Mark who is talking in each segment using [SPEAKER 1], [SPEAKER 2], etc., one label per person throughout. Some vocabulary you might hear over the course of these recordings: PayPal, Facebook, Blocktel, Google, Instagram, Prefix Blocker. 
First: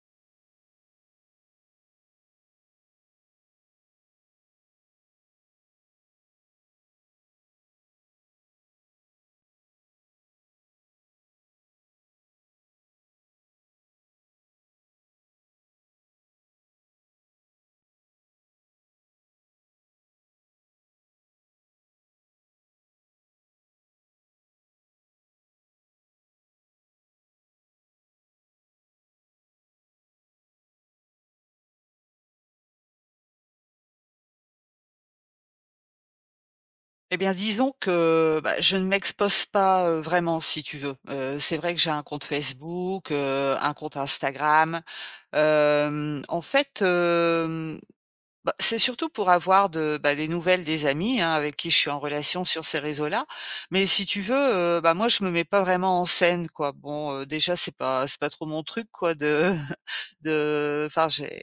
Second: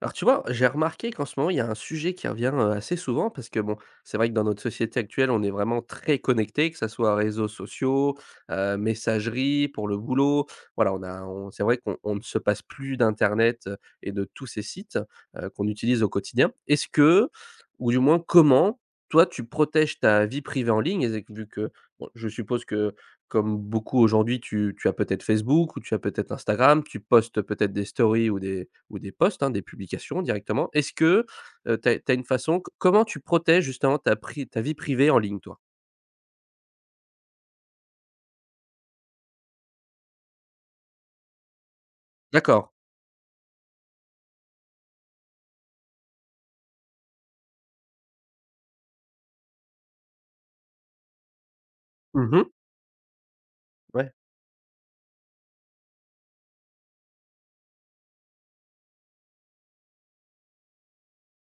[SPEAKER 1] Alors tu vois, j'ai remarqué qu'en ce moment, il y a un sujet qui revient assez souvent parce que bon, c'est vrai que dans notre société actuelle, on est vraiment très connecté, que ce soit réseaux sociaux, messagerie pour le boulot. Voilà, c'est vrai qu'on ne se passe plus d'Internet et de tous ces sites qu'on utilise au quotidien. Est-ce que, ou du moins comment, toi, tu protèges ta vie privée en ligne, et vu que bon, je suppose que comme beaucoup aujourd'hui, tu as peut-être Facebook ou tu as peut-être Instagram, tu postes peut-être des stories ou des posts, hein, des publications directement. Tu as une façon co comment tu protèges justement ta vie privée en ligne, toi?
[SPEAKER 2] Eh bien, disons que, bah, je ne m'expose pas, vraiment si tu veux. C'est vrai que j'ai un compte
[SPEAKER 1] D'accord.
[SPEAKER 2] Facebook, un compte Instagram. En fait, bah, c'est surtout pour avoir bah, des nouvelles des amis, hein, avec qui je suis en relation
[SPEAKER 1] Mmh.
[SPEAKER 2] sur ces réseaux-là. Mais si
[SPEAKER 1] Ouais.
[SPEAKER 2] tu veux, bah, moi je me mets pas vraiment en scène, quoi. Bon, déjà c'est pas trop mon truc quoi de de enfin j'ai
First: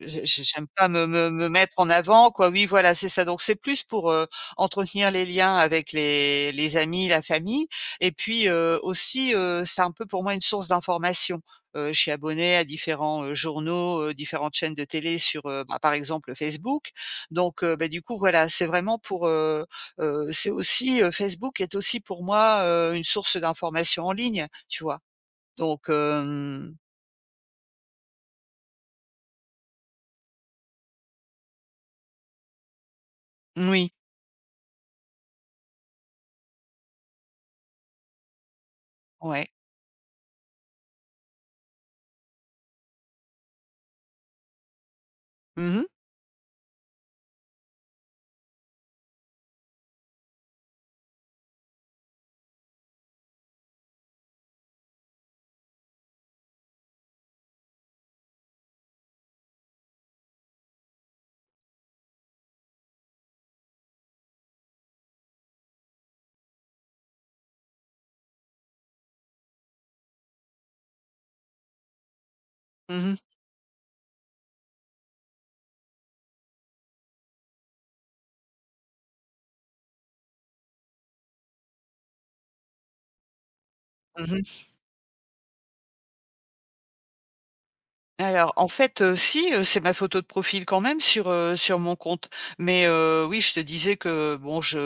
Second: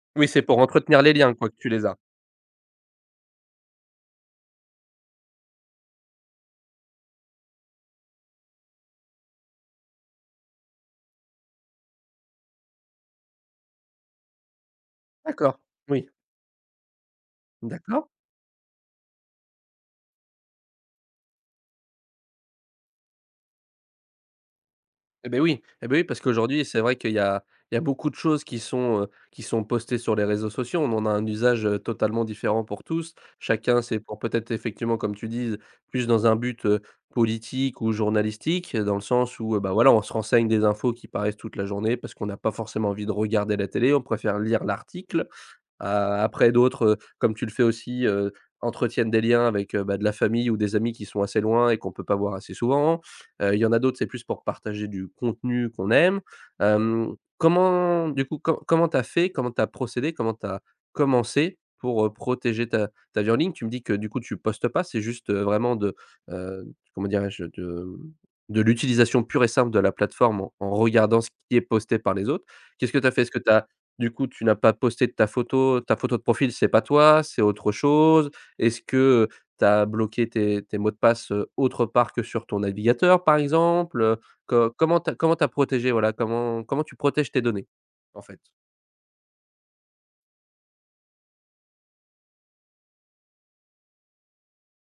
[SPEAKER 2] j'ai
[SPEAKER 1] Oui, c'est pour
[SPEAKER 2] j'aime pas
[SPEAKER 1] entretenir
[SPEAKER 2] me
[SPEAKER 1] les
[SPEAKER 2] me
[SPEAKER 1] liens
[SPEAKER 2] me
[SPEAKER 1] quoi que tu
[SPEAKER 2] mettre
[SPEAKER 1] les
[SPEAKER 2] en
[SPEAKER 1] as?
[SPEAKER 2] avant quoi, oui voilà, c'est ça. Donc c'est plus pour, entretenir les liens avec les amis, la famille et puis, aussi, c'est un peu pour moi une source d'information. Je suis abonnée à différents, journaux, différentes chaînes de télé sur,
[SPEAKER 1] D'accord.
[SPEAKER 2] bah, par
[SPEAKER 1] Oui.
[SPEAKER 2] exemple, Facebook. Donc, bah, du
[SPEAKER 1] D'accord.
[SPEAKER 2] coup voilà, c'est vraiment pour, c'est aussi, Facebook est aussi pour moi, une source d'information en ligne, tu vois?
[SPEAKER 1] Eh
[SPEAKER 2] Donc,
[SPEAKER 1] ben oui, parce qu'aujourd'hui, c'est vrai qu'il y a beaucoup de choses qui sont postées sur les réseaux sociaux. On en a un usage, totalement différent pour tous. Chacun,
[SPEAKER 2] moui,
[SPEAKER 1] c'est pour peut-être effectivement, comme tu dis, plus dans un but, politique ou journalistique, dans le sens
[SPEAKER 2] ouais.
[SPEAKER 1] où, bah, voilà, on se renseigne des infos qui paraissent toute la journée parce qu'on n'a pas forcément envie de regarder la télé, on préfère lire l'article.
[SPEAKER 2] Mmh mh.
[SPEAKER 1] A après d'autres, comme tu le fais aussi, entretiennent des liens avec, bah, de la famille ou des amis qui sont assez loin et qu'on peut pas voir assez souvent. Il y en a d'autres, c'est plus pour partager du contenu qu'on aime. Comment du coup, comment tu as fait? Comment tu as procédé? Comment tu as commencé pour, protéger ta vie en ligne? Tu me dis que du coup tu postes pas, c'est juste, vraiment de, heu, comment dirais-je? De, de l'utilisation pure et simple de la plateforme en regardant ce qui est posté par les autres. Qu'est-ce
[SPEAKER 2] Mmh
[SPEAKER 1] que tu as
[SPEAKER 2] mh.
[SPEAKER 1] fait? Est-ce que tu Du coup, tu n'as pas posté de ta photo de profil, c'est pas toi, c'est autre chose? Est-ce que tu as bloqué tes mots de passe, autre part que sur ton navigateur, par exemple?
[SPEAKER 2] Mmh mh.
[SPEAKER 1] Co comment tu comment t'as protégé, voilà, comment tu protèges tes données, en fait?
[SPEAKER 2] Alors, en fait, si, c'est ma photo de profil quand même sur mon compte. Mais, oui, je te disais que bon, je,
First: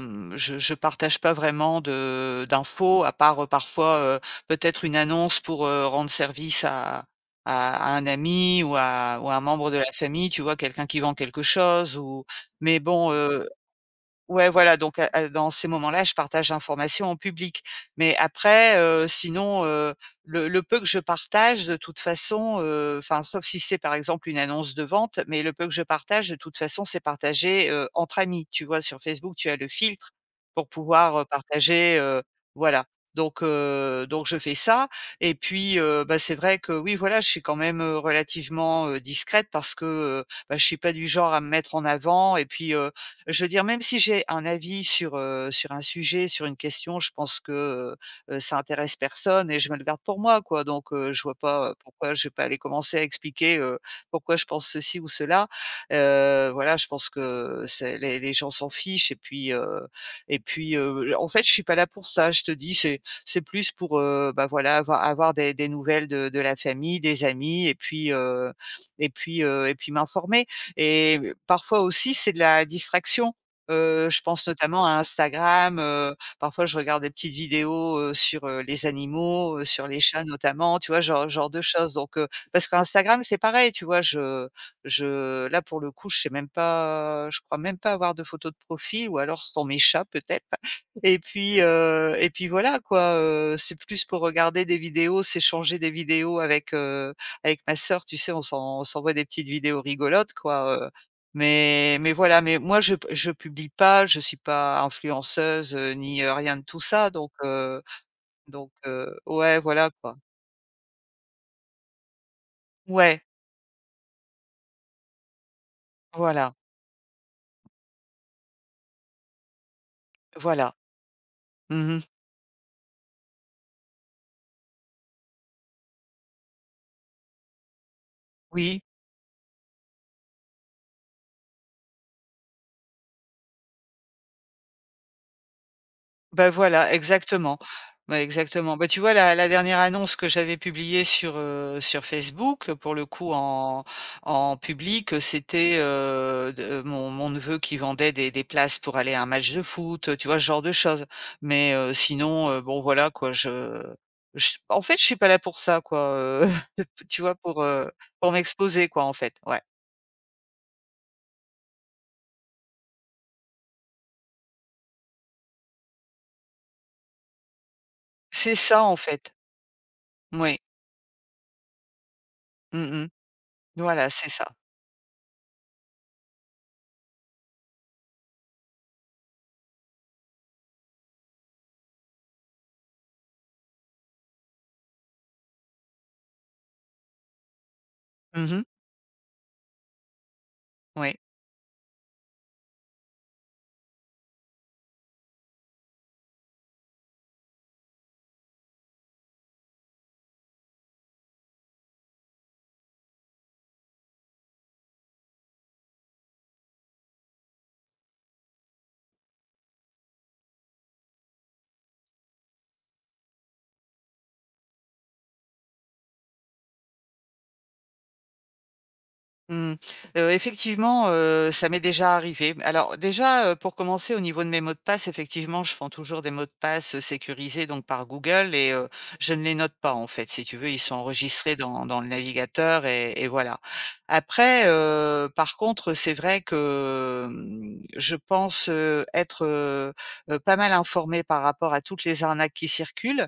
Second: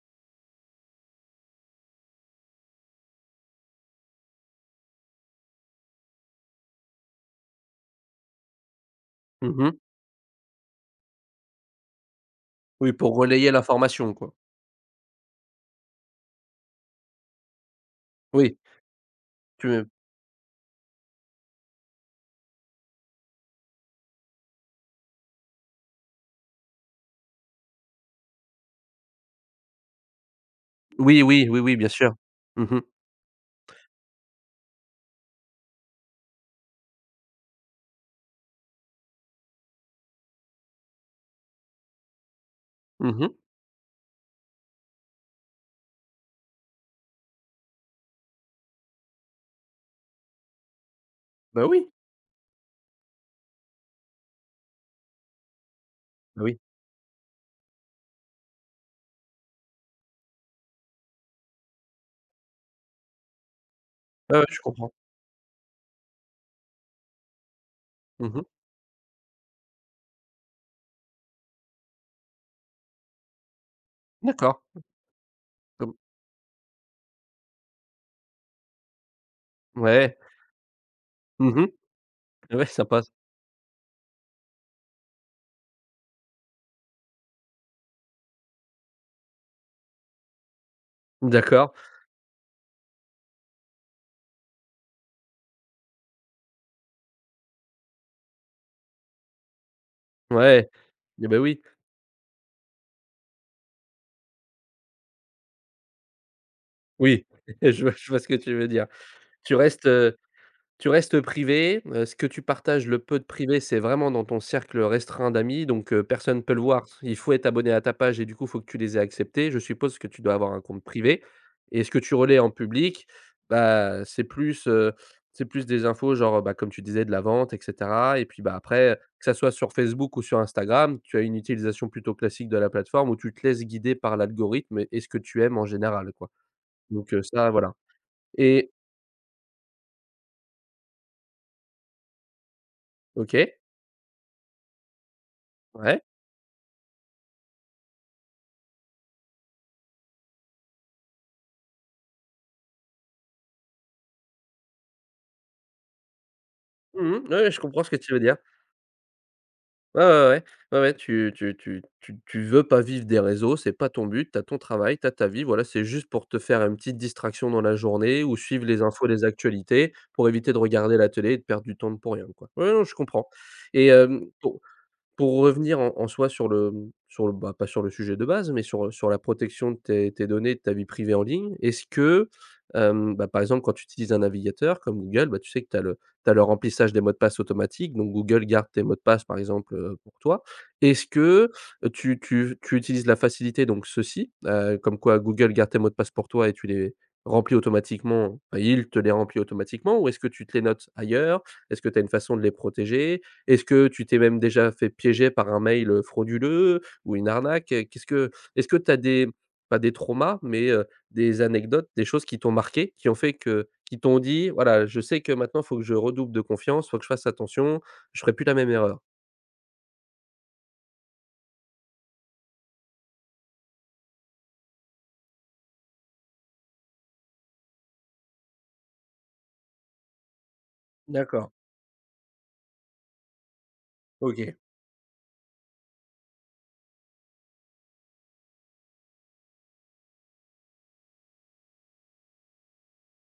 [SPEAKER 2] mmh, je partage pas vraiment de d'infos à part, parfois, peut-être une annonce pour, rendre service à un ami ou à un membre
[SPEAKER 1] Mmh.
[SPEAKER 2] de la famille, tu vois? Quelqu'un qui vend quelque chose ou mais
[SPEAKER 1] Oui,
[SPEAKER 2] bon,
[SPEAKER 1] pour
[SPEAKER 2] heu
[SPEAKER 1] relayer l'information, quoi.
[SPEAKER 2] Ouais, voilà, donc à dans ces moments-là, je partage l'information en public. Mais
[SPEAKER 1] Oui,
[SPEAKER 2] après, sinon,
[SPEAKER 1] tu
[SPEAKER 2] le peu que je partage de toute façon, enfin, sauf si c'est par exemple une annonce de vente, mais le peu que je partage de toute façon, c'est partagé, entre amis. Tu vois? Sur Facebook, tu as le filtre pour pouvoir,
[SPEAKER 1] oui, oui, oui, oui, bien
[SPEAKER 2] partager,
[SPEAKER 1] sûr. Mmh mh.
[SPEAKER 2] voilà. Donc je fais ça et puis, bah, c'est vrai que oui, voilà, je suis quand même, relativement, discrète parce que, bah, je suis pas du genre à me mettre en avant et puis,
[SPEAKER 1] Mmh.
[SPEAKER 2] je veux dire, même si j'ai un avis sur, sur un sujet, sur une question, je pense que, ça intéresse personne et je me le garde pour moi, quoi. Donc, je vois
[SPEAKER 1] Bah,
[SPEAKER 2] pas,
[SPEAKER 1] oui,
[SPEAKER 2] pourquoi je vais pas aller commencer à expliquer, pourquoi je pense ceci ou cela.
[SPEAKER 1] bah,
[SPEAKER 2] Heu,
[SPEAKER 1] oui.
[SPEAKER 2] voilà, je pense que c'est les gens s'en fichent et puis, en fait, je suis pas là pour ça, je te dis. C'est plus pour,
[SPEAKER 1] Ouais, ouais,
[SPEAKER 2] bah,
[SPEAKER 1] je
[SPEAKER 2] voilà,
[SPEAKER 1] comprends.
[SPEAKER 2] avoir des nouvelles de la famille, des amis
[SPEAKER 1] Mmh.
[SPEAKER 2] et puis m'informer et parfois aussi, c'est de la distraction. Je pense
[SPEAKER 1] D'accord.
[SPEAKER 2] notamment à Instagram,
[SPEAKER 1] Comme
[SPEAKER 2] parfois je regarde des petites vidéos, sur, les animaux, sur les
[SPEAKER 1] Ouais.
[SPEAKER 2] chats notamment, tu vois? Genre de
[SPEAKER 1] Mmh.
[SPEAKER 2] choses donc
[SPEAKER 1] Ouais,
[SPEAKER 2] parce
[SPEAKER 1] ça passe.
[SPEAKER 2] qu'Instagram, c'est pareil, tu vois? Je là, pour le coup, je crois même pas avoir de photo de profil ou alors ce sont mes chats peut-être et puis,
[SPEAKER 1] D'accord.
[SPEAKER 2] heu et puis voilà quoi, c'est plus pour regarder des vidéos, s'échanger des vidéos avec ma sœur, tu sais, on s'envoie des petites vidéos rigolotes,
[SPEAKER 1] Ouais.
[SPEAKER 2] quoi,
[SPEAKER 1] Et ben oui.
[SPEAKER 2] mais voilà, mais moi je publie pas, je suis pas influenceuse, ni, rien de tout ça,
[SPEAKER 1] Oui,
[SPEAKER 2] donc
[SPEAKER 1] je
[SPEAKER 2] heu
[SPEAKER 1] vois je vois ce que tu veux
[SPEAKER 2] donc
[SPEAKER 1] dire.
[SPEAKER 2] heu,
[SPEAKER 1] Tu
[SPEAKER 2] ouais,
[SPEAKER 1] restes,
[SPEAKER 2] voilà, quoi.
[SPEAKER 1] heu, tu restes privé, ce que tu partages, le peu
[SPEAKER 2] Ouais,
[SPEAKER 1] de privé, c'est vraiment dans ton cercle restreint d'amis, donc personne ne peut
[SPEAKER 2] voilà,
[SPEAKER 1] le voir. Il faut être abonné à ta page et du coup, il faut que tu les aies acceptés. Je suppose que tu dois avoir un
[SPEAKER 2] voilà.
[SPEAKER 1] compte privé et ce que
[SPEAKER 2] Mmh.
[SPEAKER 1] tu relais en public, bah, c'est plus des infos genre, bah, comme tu disais de la vente et cetera et puis, bah,
[SPEAKER 2] Oui.
[SPEAKER 1] après, que ça soit sur Facebook ou sur Instagram, tu as une utilisation plutôt classique de la plateforme où tu te laisses guider par l'algorithme et ce que tu aimes en général, quoi.
[SPEAKER 2] Bah, voilà,
[SPEAKER 1] Donc ça,
[SPEAKER 2] exactement.
[SPEAKER 1] voilà.
[SPEAKER 2] Ouais,
[SPEAKER 1] Et
[SPEAKER 2] exactement. Bah, tu vois la dernière annonce que j'avais publiée sur, sur Facebook, pour le coup
[SPEAKER 1] OK,
[SPEAKER 2] en public, c'était,
[SPEAKER 1] ouais.
[SPEAKER 2] de mon neveu qui vendait des places pour aller à un match de foot, tu vois? Ce genre de choses. Mais, sinon, bon voilà quoi, je en fait, je suis pas là pour ça quoi,
[SPEAKER 1] Mmh
[SPEAKER 2] tu
[SPEAKER 1] mh. Ouais,
[SPEAKER 2] vois?
[SPEAKER 1] ouais, je
[SPEAKER 2] Pour,
[SPEAKER 1] comprends ce
[SPEAKER 2] heu,
[SPEAKER 1] que tu veux
[SPEAKER 2] pour
[SPEAKER 1] dire.
[SPEAKER 2] m'exposer quoi en fait, ouais.
[SPEAKER 1] Ouais, ouais, ouais. Ouais, ouais, tu veux pas vivre des réseaux, c'est pas ton but. Tu as ton travail, tu as ta vie, voilà, c'est juste pour te faire une petite distraction dans la journée ou
[SPEAKER 2] C'est
[SPEAKER 1] suivre les
[SPEAKER 2] ça en
[SPEAKER 1] infos, les
[SPEAKER 2] fait.
[SPEAKER 1] actualités pour éviter de
[SPEAKER 2] Oui.
[SPEAKER 1] regarder la télé et de perdre du temps de pour rien, quoi. Ouais, non, je
[SPEAKER 2] Mmh mh.
[SPEAKER 1] comprends et
[SPEAKER 2] Voilà,
[SPEAKER 1] hem,
[SPEAKER 2] c'est ça.
[SPEAKER 1] pour revenir en soi sur le, sur le bah, pas sur le sujet de base, mais sur, sur la protection de tes données, de ta vie privée en ligne, est-ce que, bah, par exemple, quand tu utilises un navigateur comme Google, bah, tu sais que tu as le t'as le remplissage des mots de passe automatique, donc Google
[SPEAKER 2] Mmh.
[SPEAKER 1] garde tes mots de passe, par exemple, pour toi. Est-ce
[SPEAKER 2] Oui.
[SPEAKER 1] que, tu utilises la facilité, donc ceci, comme quoi Google garde tes mots de passe pour toi et tu les remplis automatiquement, enfin, il te les remplit automatiquement ou est-ce que tu te les notes ailleurs? Est-ce que tu as une façon de les protéger? Est-ce que tu t'es même déjà fait piéger par un mail, frauduleux ou une arnaque? Qu'est-ce que est-ce que tu as des pas des traumas, mais des anecdotes, des choses qui t'ont marqué, qui ont fait que qui t'ont dit: «Voilà, je sais que maintenant, il faut que je redouble de confiance, il faut que je fasse attention, je ferai plus la même erreur»?
[SPEAKER 2] Mmh. Effectivement, ça m'est déjà arrivé. Alors déjà, pour commencer au niveau de mes mots de passe, effectivement, je prends toujours des mots de passe, sécurisés donc par Google je ne les note pas en fait, si tu veux, ils sont
[SPEAKER 1] D'accord,
[SPEAKER 2] enregistrés dans le navigateur et voilà.
[SPEAKER 1] OK.
[SPEAKER 2] Après, par contre, c'est vrai que, je pense, être, pas mal informée par rapport à toutes les arnaques qui circulent.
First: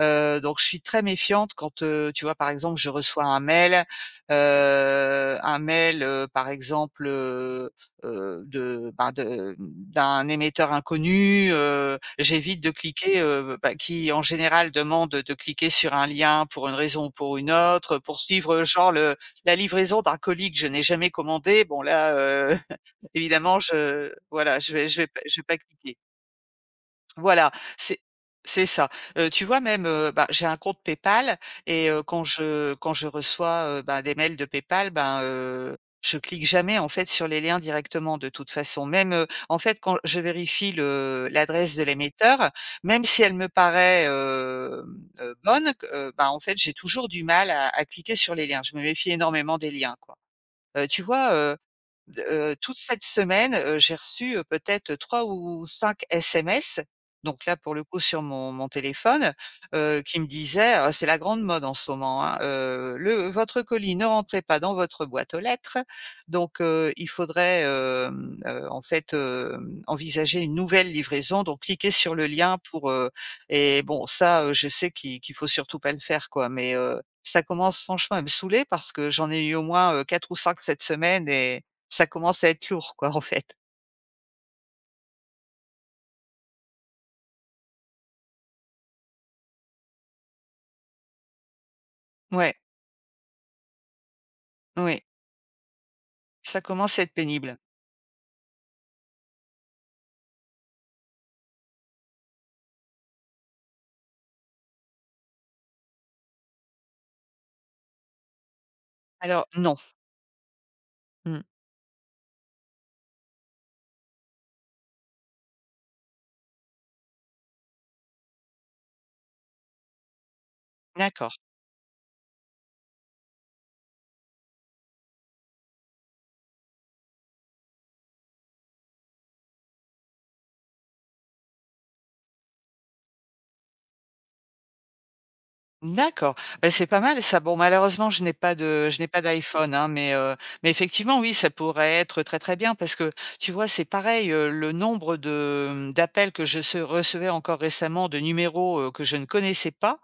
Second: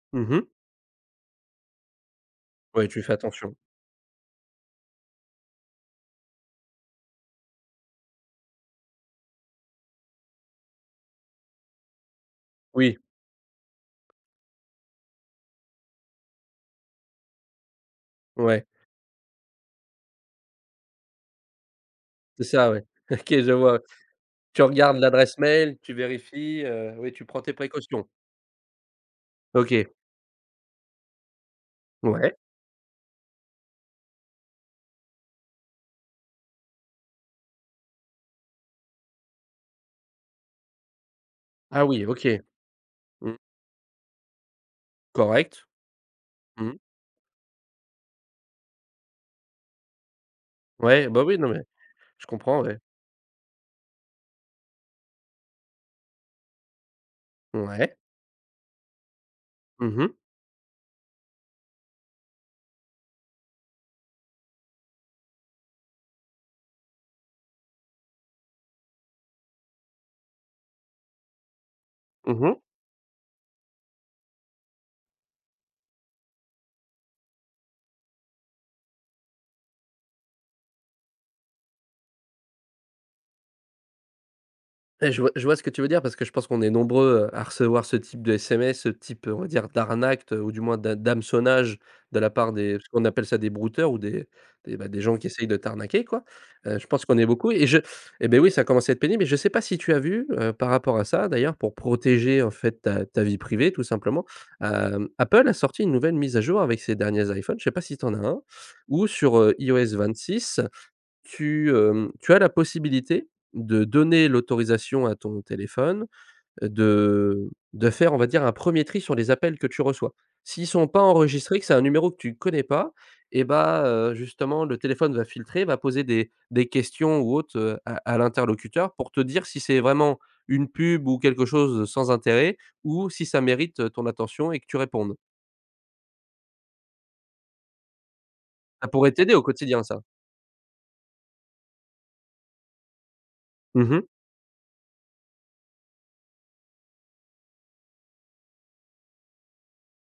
[SPEAKER 2] Heu,
[SPEAKER 1] Mmh.
[SPEAKER 2] donc je suis très méfiante quand, tu vois, par exemple,
[SPEAKER 1] Ouais,
[SPEAKER 2] je
[SPEAKER 1] tu fais
[SPEAKER 2] reçois un
[SPEAKER 1] attention.
[SPEAKER 2] mail heu, un mail, par exemple, de ben, de d'un émetteur inconnu, j'évite de
[SPEAKER 1] Oui,
[SPEAKER 2] cliquer, bah, qui en général demande de cliquer sur un lien pour une raison ou pour une autre, pour suivre,
[SPEAKER 1] ouais,
[SPEAKER 2] genre le la livraison d'un colis que je n'ai jamais commandé. Bon là,
[SPEAKER 1] c'est ça, ouais. OK, je
[SPEAKER 2] évidemment
[SPEAKER 1] vois.
[SPEAKER 2] je voilà,
[SPEAKER 1] Tu
[SPEAKER 2] je vais
[SPEAKER 1] regardes
[SPEAKER 2] je vais pas
[SPEAKER 1] l'adresse
[SPEAKER 2] je vais pas
[SPEAKER 1] mail, tu
[SPEAKER 2] cliquer.
[SPEAKER 1] vérifies, oui, tu prends
[SPEAKER 2] Voilà,
[SPEAKER 1] tes
[SPEAKER 2] c'est
[SPEAKER 1] précautions.
[SPEAKER 2] c'est ça. Tu vois
[SPEAKER 1] OK,
[SPEAKER 2] même, bah, j'ai un compte PayPal quand
[SPEAKER 1] ouais.
[SPEAKER 2] je quand je reçois, bah, des mails de PayPal, ben, je clique jamais en fait sur les liens directement de toute façon. Même, en fait quand je vérifie le l'adresse de
[SPEAKER 1] Ah oui, OK.
[SPEAKER 2] l'émetteur, même si
[SPEAKER 1] Mmh.
[SPEAKER 2] elle me paraît,
[SPEAKER 1] Correct.
[SPEAKER 2] bonne q bah, en fait j'ai
[SPEAKER 1] Mmh.
[SPEAKER 2] toujours du mal à cliquer sur les liens. Je me méfie énormément des liens quoi. Tu
[SPEAKER 1] Ouais, bah,
[SPEAKER 2] vois,
[SPEAKER 1] oui, non mais.
[SPEAKER 2] D
[SPEAKER 1] Je comprends, ouais.
[SPEAKER 2] toute cette semaine, j'ai reçu, peut-être 3 ou 5 SMS, donc là, pour le
[SPEAKER 1] Ouais.
[SPEAKER 2] coup, sur mon téléphone,
[SPEAKER 1] Mhm. Mh.
[SPEAKER 2] qui me disaient, c'est la grande mode en ce moment, hein, le votre colis ne rentrait pas dans votre boîte aux lettres, donc il faudrait, en fait, envisager une nouvelle livraison, donc cliquez sur le
[SPEAKER 1] Mmh.
[SPEAKER 2] lien pour, et bon, ça, je sais qu'il faut surtout pas le faire, quoi, mais ça commence franchement à me saouler parce que j'en ai eu au moins, 4 ou 5 cette semaine et ça commence à être lourd quoi en fait.
[SPEAKER 1] Et je vois ce que tu veux dire parce que je pense qu'on est nombreux, à recevoir ce type de SMS, ce type, on va dire, d'arnaque ou du moins d'hameçonnage de la part
[SPEAKER 2] Ouais,
[SPEAKER 1] des parce qu'on appelle ça des brouteurs ou des, bah, des
[SPEAKER 2] oui,
[SPEAKER 1] gens qui essayent de t'arnaquer, quoi.
[SPEAKER 2] ça
[SPEAKER 1] Je
[SPEAKER 2] commence à
[SPEAKER 1] pense
[SPEAKER 2] être
[SPEAKER 1] qu'on est beaucoup
[SPEAKER 2] pénible.
[SPEAKER 1] et ben oui, ça commence à être pénible et je sais pas si tu as vu, par rapport à ça d'ailleurs, pour protéger, en fait, ta vie privée tout simplement, Apple a sorti une nouvelle mise à jour avec ses derniers iPhones, je sais pas si tu en as un, ou sur,
[SPEAKER 2] Alors non.
[SPEAKER 1] iOS six.
[SPEAKER 2] Mmh.
[SPEAKER 1] Tu as la possibilité de donner l'autorisation à ton téléphone, de faire, on va dire, un premier tri sur les appels que tu reçois. S'ils sont pas
[SPEAKER 2] D'accord,
[SPEAKER 1] enregistrés, que c'est un numéro que tu connais pas et bah, justement le téléphone va filtrer, va poser des questions ou autres, à l'interlocuteur pour te dire si c'est vraiment une pub ou quelque chose, sans intérêt ou si ça mérite, ton attention et que tu répondes.
[SPEAKER 2] d'accord. Bah, c'est pas mal ça. Bon malheureusement je n'ai pas
[SPEAKER 1] Ça
[SPEAKER 2] de je n'ai
[SPEAKER 1] pourrait
[SPEAKER 2] pas
[SPEAKER 1] t'aider au
[SPEAKER 2] d'iPhone,
[SPEAKER 1] quotidien
[SPEAKER 2] hein,
[SPEAKER 1] ça.
[SPEAKER 2] mais effectivement oui, ça pourrait être très, très bien parce que tu vois c'est
[SPEAKER 1] Mmh.
[SPEAKER 2] pareil, le nombre d'appels que je se recevais encore récemment de numéros, que je ne connaissais pas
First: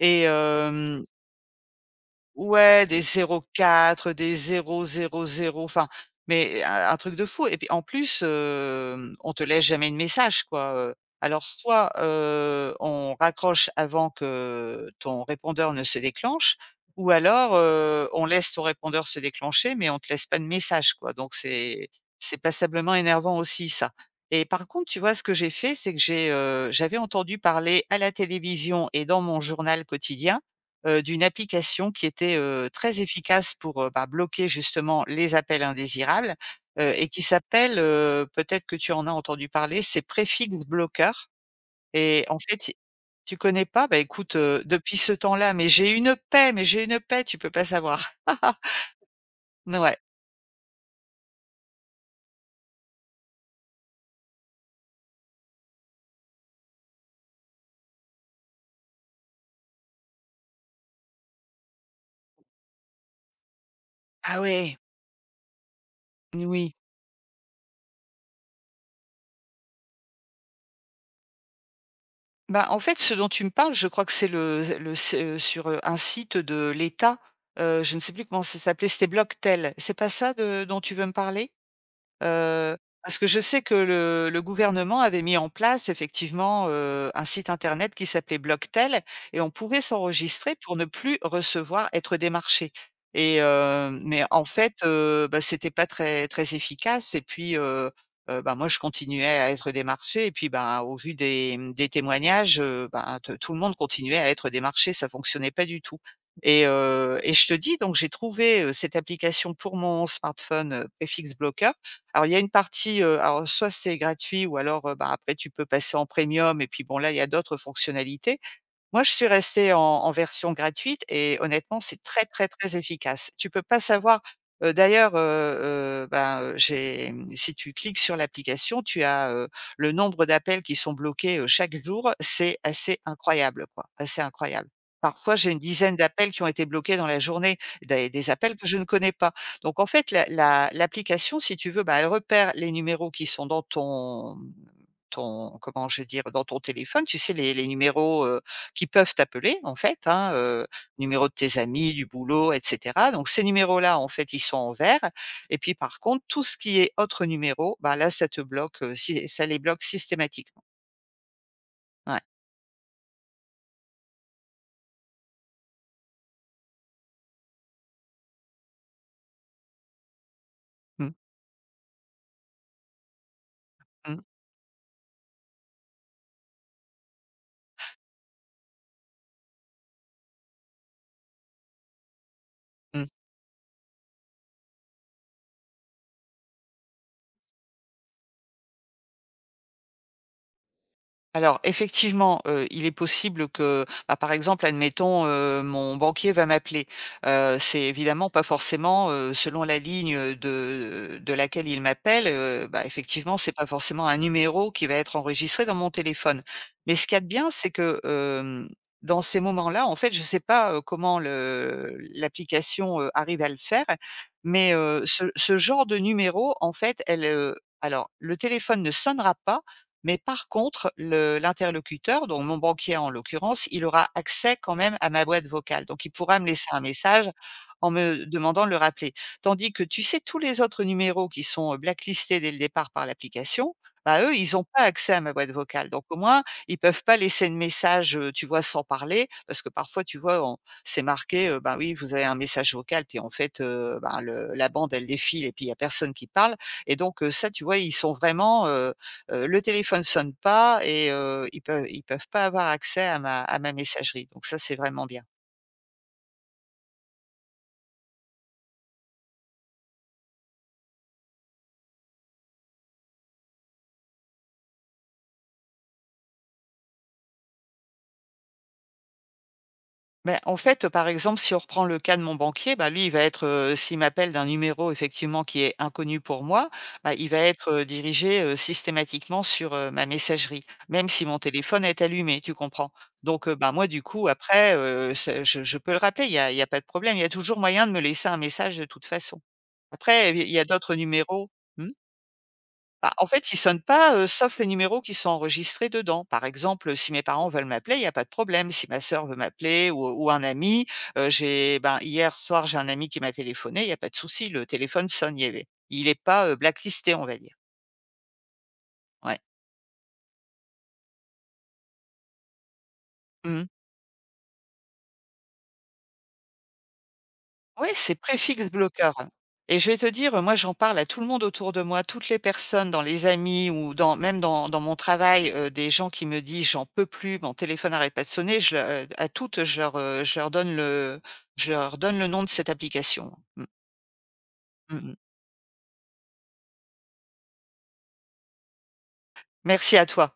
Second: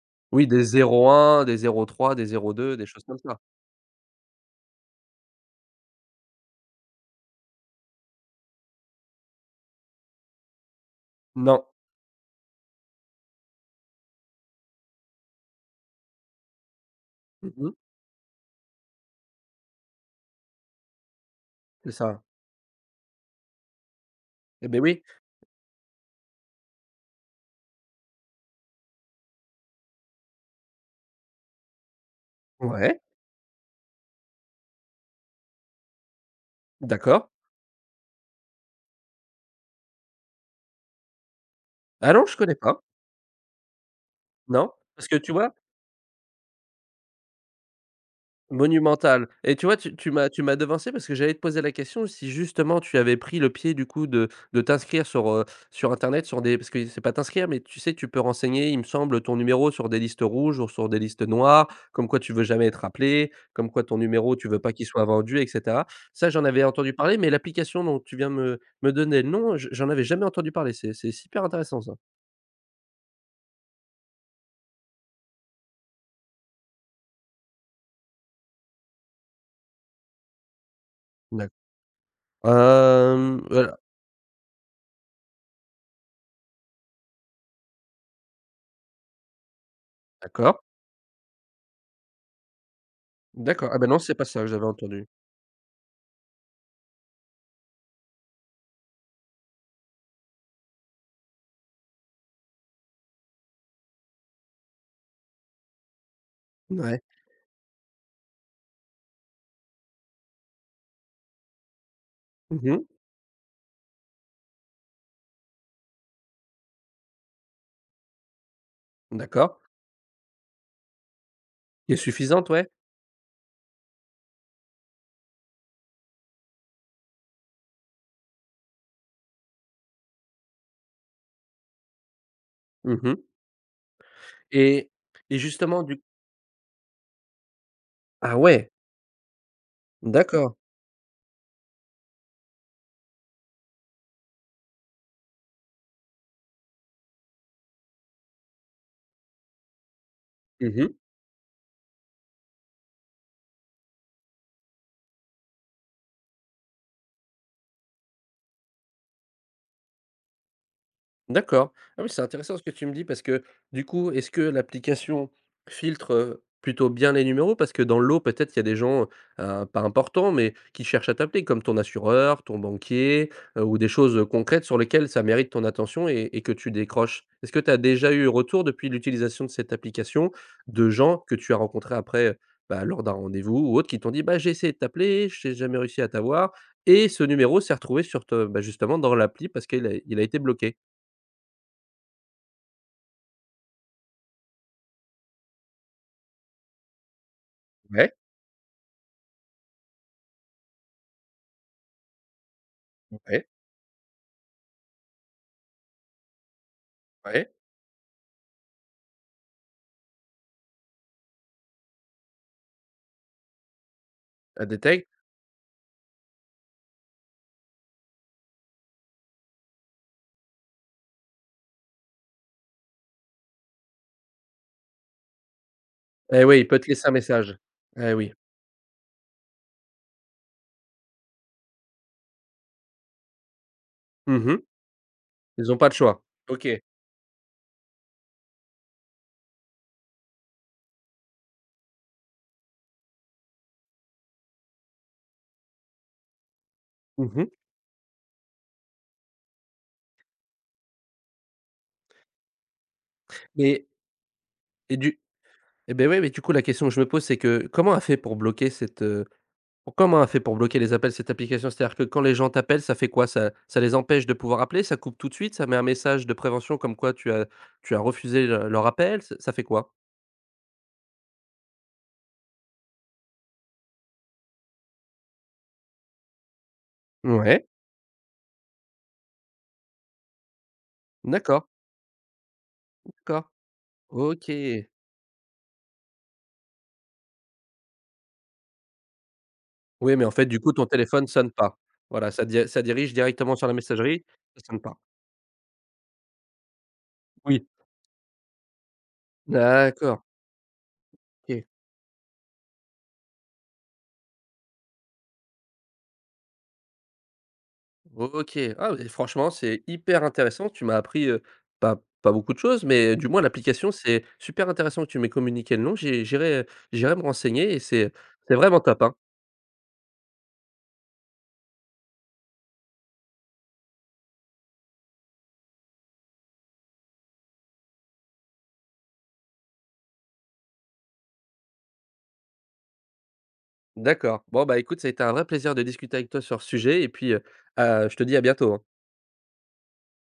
[SPEAKER 2] et
[SPEAKER 1] Oui, des
[SPEAKER 2] hem
[SPEAKER 1] zéro un des zéro trois des zéro deux des
[SPEAKER 2] Ouais, des
[SPEAKER 1] choses comme ça.
[SPEAKER 2] 0,4, des 0,00, enfin, mais un truc de fou et puis en plus, on te laisse jamais de message quoi, alors
[SPEAKER 1] Non.
[SPEAKER 2] soit, on raccroche avant que ton répondeur ne se déclenche ou
[SPEAKER 1] Mmh
[SPEAKER 2] alors,
[SPEAKER 1] mh.
[SPEAKER 2] on laisse ton répondeur se déclencher, mais on te laisse pas de message quoi, donc c'est
[SPEAKER 1] C'est ça.
[SPEAKER 2] c'est passablement énervant aussi ça et par
[SPEAKER 1] Eh beh,
[SPEAKER 2] contre, tu
[SPEAKER 1] oui.
[SPEAKER 2] vois, ce que j'ai fait, c'est que j'ai, j'avais entendu parler à la télévision et dans mon journal quotidien d'une application qui était,
[SPEAKER 1] Ouais,
[SPEAKER 2] très efficace pour, bah, bloquer justement les appels indésirables, et qui
[SPEAKER 1] d'accord.
[SPEAKER 2] s'appelle, peut-être que tu en as entendu parler, c'est Prefix Blocker
[SPEAKER 1] Ah
[SPEAKER 2] et
[SPEAKER 1] non, je
[SPEAKER 2] en
[SPEAKER 1] connais
[SPEAKER 2] fait
[SPEAKER 1] pas.
[SPEAKER 2] tu connais pas? Bah, écoute,
[SPEAKER 1] Non,
[SPEAKER 2] depuis
[SPEAKER 1] parce
[SPEAKER 2] ce
[SPEAKER 1] que tu
[SPEAKER 2] temps-là,
[SPEAKER 1] vois?
[SPEAKER 2] mais j'ai une paix, mais j'ai une paix, tu peux pas savoir.
[SPEAKER 1] Monumental et tu vois? Tu
[SPEAKER 2] Ouais.
[SPEAKER 1] tu m'as tu m'as devancé parce que j'allais te poser la question si justement tu avais pris le pied du coup de t'inscrire sur, sur internet sur des parce que c'est pas t'inscrire, mais tu sais, tu peux renseigner, il me semble, ton numéro sur des listes rouges ou sur des listes noires, comme quoi tu veux jamais être appelé, comme quoi ton numéro,
[SPEAKER 2] Ah
[SPEAKER 1] tu veux pas
[SPEAKER 2] ouais,
[SPEAKER 1] qu'il soit vendu et cetera. Ça, j'en avais
[SPEAKER 2] oui.
[SPEAKER 1] entendu parler, mais l'application dont tu viens de me donner le nom, je j'en avais jamais entendu parler. C'est super intéressant ça.
[SPEAKER 2] Bah, en fait, ce dont tu me parles, je crois que c'est le c'est, sur, un site de l'État, je ne sais plus comment ça s'appelait, c'était Blocktel. C'est pas ça de dont tu veux me
[SPEAKER 1] D'acc
[SPEAKER 2] parler? Heu, parce que
[SPEAKER 1] Hem,
[SPEAKER 2] je sais
[SPEAKER 1] heu,
[SPEAKER 2] que le gouvernement avait mis en place effectivement, un site internet qui s'appelait Blocktel et on pouvait s'enregistrer
[SPEAKER 1] d'accord,
[SPEAKER 2] pour ne plus recevoir être démarché
[SPEAKER 1] d'accord. Ah, bah, non, c'est
[SPEAKER 2] mais
[SPEAKER 1] pas ça
[SPEAKER 2] en
[SPEAKER 1] que j'avais
[SPEAKER 2] fait,
[SPEAKER 1] entendu.
[SPEAKER 2] bah, c'était pas très très efficace et puis, bah, moi je continuais à être démarché. Et puis, ben, au vu des témoignages, ben, te tout le monde continuait à être démarché, ça fonctionnait pas du tout et
[SPEAKER 1] Ouais.
[SPEAKER 2] heu et je te dis donc j'ai trouvé, cette application pour mon smartphone, Prefix Blocker alors il y a une
[SPEAKER 1] Mmh mh.
[SPEAKER 2] partie, alors soit c'est gratuit ou alors, bah, après tu peux passer en premium et puis bon là, il y a d'autres fonctionnalités. Moi, je suis
[SPEAKER 1] D'accord.
[SPEAKER 2] restée en version gratuite et honnêtement,
[SPEAKER 1] Qui est
[SPEAKER 2] c'est très, très,
[SPEAKER 1] suffisante, ouais.
[SPEAKER 2] très efficace. Tu peux pas savoir, d'ailleurs, ben, si tu cliques sur l'application, tu as, le nombre d'appels qui sont bloqués, chaque jour, c'est assez
[SPEAKER 1] Mmh mh.
[SPEAKER 2] incroyable, quoi, assez incroyable.
[SPEAKER 1] et
[SPEAKER 2] Parfois,
[SPEAKER 1] et
[SPEAKER 2] j'ai une
[SPEAKER 1] justement
[SPEAKER 2] dizaine
[SPEAKER 1] du
[SPEAKER 2] d'appels qui ont été bloqués dans la journée, des
[SPEAKER 1] ah,
[SPEAKER 2] appels que
[SPEAKER 1] ouais,
[SPEAKER 2] je ne connais pas. Donc en fait, la
[SPEAKER 1] d'accord.
[SPEAKER 2] la l'application, si tu veux, bah, elle repère les numéros qui sont dans ton, ton comment je vais dire? Dans ton téléphone, tu sais les numéros, qui peuvent t'appeler en fait, hein,
[SPEAKER 1] Mmh mh.
[SPEAKER 2] numéro de tes amis, du boulot et cetera. Donc ces numéros-là, en fait, ils sont en vert et puis par contre, tout ce qui est autre numéro, bah là, ça te bloque, si ça les bloque systématiquement.
[SPEAKER 1] D'accord. Ah oui,
[SPEAKER 2] Ouais.
[SPEAKER 1] c'est intéressant ce que tu me dis parce que du coup, est-ce que l'application filtre, plutôt bien les numéros? Parce que dans l'eau, peut-être il y a des gens, pas importants, mais qui cherchent
[SPEAKER 2] Mmh.
[SPEAKER 1] à t'appeler comme ton assureur, ton banquier, ou des
[SPEAKER 2] Mmh.
[SPEAKER 1] choses, concrètes sur lesquelles ça mérite ton attention et que tu décroches. Est-ce que tu as déjà eu retour depuis l'utilisation de cette application de gens que tu as rencontrés après, bah, lors
[SPEAKER 2] Mmh.
[SPEAKER 1] d'un rendez-vous ou autre qui t'ont dit: «Bah, j'ai essayé de t'appeler, je n'ai jamais réussi à t'avoir et ce numéro s'est retrouvé sur te» bah, justement dans l'appli parce qu'il a été bloqué?
[SPEAKER 2] Alors effectivement, il est possible que, bah, par exemple, admettons, mon banquier va m'appeler. C'est
[SPEAKER 1] Ouais.
[SPEAKER 2] évidemment pas forcément, selon la ligne, de laquelle il m'appelle, bah, effectivement,
[SPEAKER 1] Ouais,
[SPEAKER 2] c'est pas forcément un numéro qui va être enregistré dans mon téléphone. Mais ce qu'il y a de bien,
[SPEAKER 1] ouais,
[SPEAKER 2] c'est que, dans ces moments-là, en fait, je sais pas, comment le l'application, arrive à le faire,
[SPEAKER 1] elle
[SPEAKER 2] mais
[SPEAKER 1] détecte.
[SPEAKER 2] ce genre de numéro, en fait, elle, alors le téléphone ne sonnera pas mais par contre, le l'interlocuteur, donc mon banquier en l'occurrence, il aura accès quand même à ma boîte vocale. Donc il pourra
[SPEAKER 1] Eh
[SPEAKER 2] me
[SPEAKER 1] oui, il
[SPEAKER 2] laisser
[SPEAKER 1] peut
[SPEAKER 2] un
[SPEAKER 1] te laisser un
[SPEAKER 2] message
[SPEAKER 1] message.
[SPEAKER 2] en
[SPEAKER 1] Eh
[SPEAKER 2] me
[SPEAKER 1] oui.
[SPEAKER 2] demandant de le rappeler. Tandis que, tu sais, tous les autres numéros qui sont, blacklistés dès le départ par l'application, bah, eux,
[SPEAKER 1] Mmh
[SPEAKER 2] ils
[SPEAKER 1] mh.
[SPEAKER 2] n'ont pas accès à ma boîte
[SPEAKER 1] Ils ont pas
[SPEAKER 2] vocale.
[SPEAKER 1] le
[SPEAKER 2] Donc au
[SPEAKER 1] choix.
[SPEAKER 2] moins,
[SPEAKER 1] OK.
[SPEAKER 2] ils peuvent pas laisser de message, tu vois, sans parler. Parce que parfois, tu vois, on c'est marqué, bah, oui, vous avez un message vocal, puis en fait, ben, le la bande, elle défile et puis il y a personne qui parle et donc
[SPEAKER 1] Mmh mh.
[SPEAKER 2] ça, tu vois, ils sont vraiment, le téléphone sonne pas et ils peuvent pas avoir accès à ma
[SPEAKER 1] Mais
[SPEAKER 2] messagerie, donc ça, c'est
[SPEAKER 1] et
[SPEAKER 2] vraiment
[SPEAKER 1] du
[SPEAKER 2] bien.
[SPEAKER 1] et beh, ouais, mais du coup, la question que je me pose, c'est que comment elle fait pour bloquer cette, pour comment elle fait pour bloquer les appels, cette application? C'est-à-dire que quand les gens t'appellent, ça fait quoi? Ça les empêche de pouvoir appeler? Ça coupe tout de suite? Ça met un message de prévention comme quoi tu as refusé le leur appel? Ç ça fait quoi?
[SPEAKER 2] Ben en fait, par exemple, si on reprend le cas de mon banquier, bah, lui, il va être, s'il m'appelle d'un numéro effectivement qui est inconnu pour moi, bah, il va
[SPEAKER 1] Ouais,
[SPEAKER 2] être, dirigé, systématiquement sur, ma messagerie, même si mon
[SPEAKER 1] d'accord,
[SPEAKER 2] téléphone est allumé, tu comprends? Donc
[SPEAKER 1] d'accord.
[SPEAKER 2] bah, moi, du coup,
[SPEAKER 1] OK.
[SPEAKER 2] après, c'est je peux le rappeler, il y a pas de problème, il y a toujours moyen de me laisser un message de toute façon.
[SPEAKER 1] Oui, mais en
[SPEAKER 2] Après,
[SPEAKER 1] fait,
[SPEAKER 2] il y
[SPEAKER 1] du
[SPEAKER 2] a
[SPEAKER 1] coup, ton
[SPEAKER 2] d'autres
[SPEAKER 1] téléphone
[SPEAKER 2] numéros
[SPEAKER 1] sonne pas.
[SPEAKER 2] mmh?
[SPEAKER 1] Voilà, ça dirige
[SPEAKER 2] Bah, en fait,
[SPEAKER 1] directement
[SPEAKER 2] ils
[SPEAKER 1] sur la
[SPEAKER 2] sonnent pas,
[SPEAKER 1] messagerie,
[SPEAKER 2] sauf
[SPEAKER 1] ça
[SPEAKER 2] les
[SPEAKER 1] sonne pas.
[SPEAKER 2] numéros qui sont enregistrés dedans. Par exemple, si mes parents veulent
[SPEAKER 1] Oui.
[SPEAKER 2] m'appeler, il n'y a pas de problème. Si ma sœur veut m'appeler ou
[SPEAKER 1] D'accord,
[SPEAKER 2] ou un ami,
[SPEAKER 1] OK.
[SPEAKER 2] j'ai ben, hier soir, j'ai un ami qui m'a téléphoné, il n'y a pas de souci, le téléphone sonne, il n'est pas, blacklisté, on va dire.
[SPEAKER 1] OK. Ah oui,
[SPEAKER 2] Ouais.
[SPEAKER 1] franchement, c'est hyper intéressant. Tu m'as appris, pas beaucoup de choses, mais du moins
[SPEAKER 2] Mmh.
[SPEAKER 1] l'application, c'est super intéressant que tu m'aies communiqué le nom. J'irai me renseigner et
[SPEAKER 2] Oui,
[SPEAKER 1] c'est
[SPEAKER 2] c'est
[SPEAKER 1] c'est
[SPEAKER 2] préfixe
[SPEAKER 1] vraiment top, hein.
[SPEAKER 2] bloqueur et je vais te dire, moi, j'en parle à tout le monde autour de moi, toutes les personnes dans les amis ou dans même dans mon travail, des gens qui me disent: «J'en peux plus, mon téléphone n'arrête pas de sonner», je le à toutes, je leur donne le je leur donne le nom de cette application. Mmh,
[SPEAKER 1] D'accord. Bon, bah,
[SPEAKER 2] mmh
[SPEAKER 1] écoute, ça a été
[SPEAKER 2] mh.
[SPEAKER 1] un vrai plaisir de discuter avec toi sur ce sujet et puis, à je te dis à bientôt, hein.
[SPEAKER 2] Merci à toi.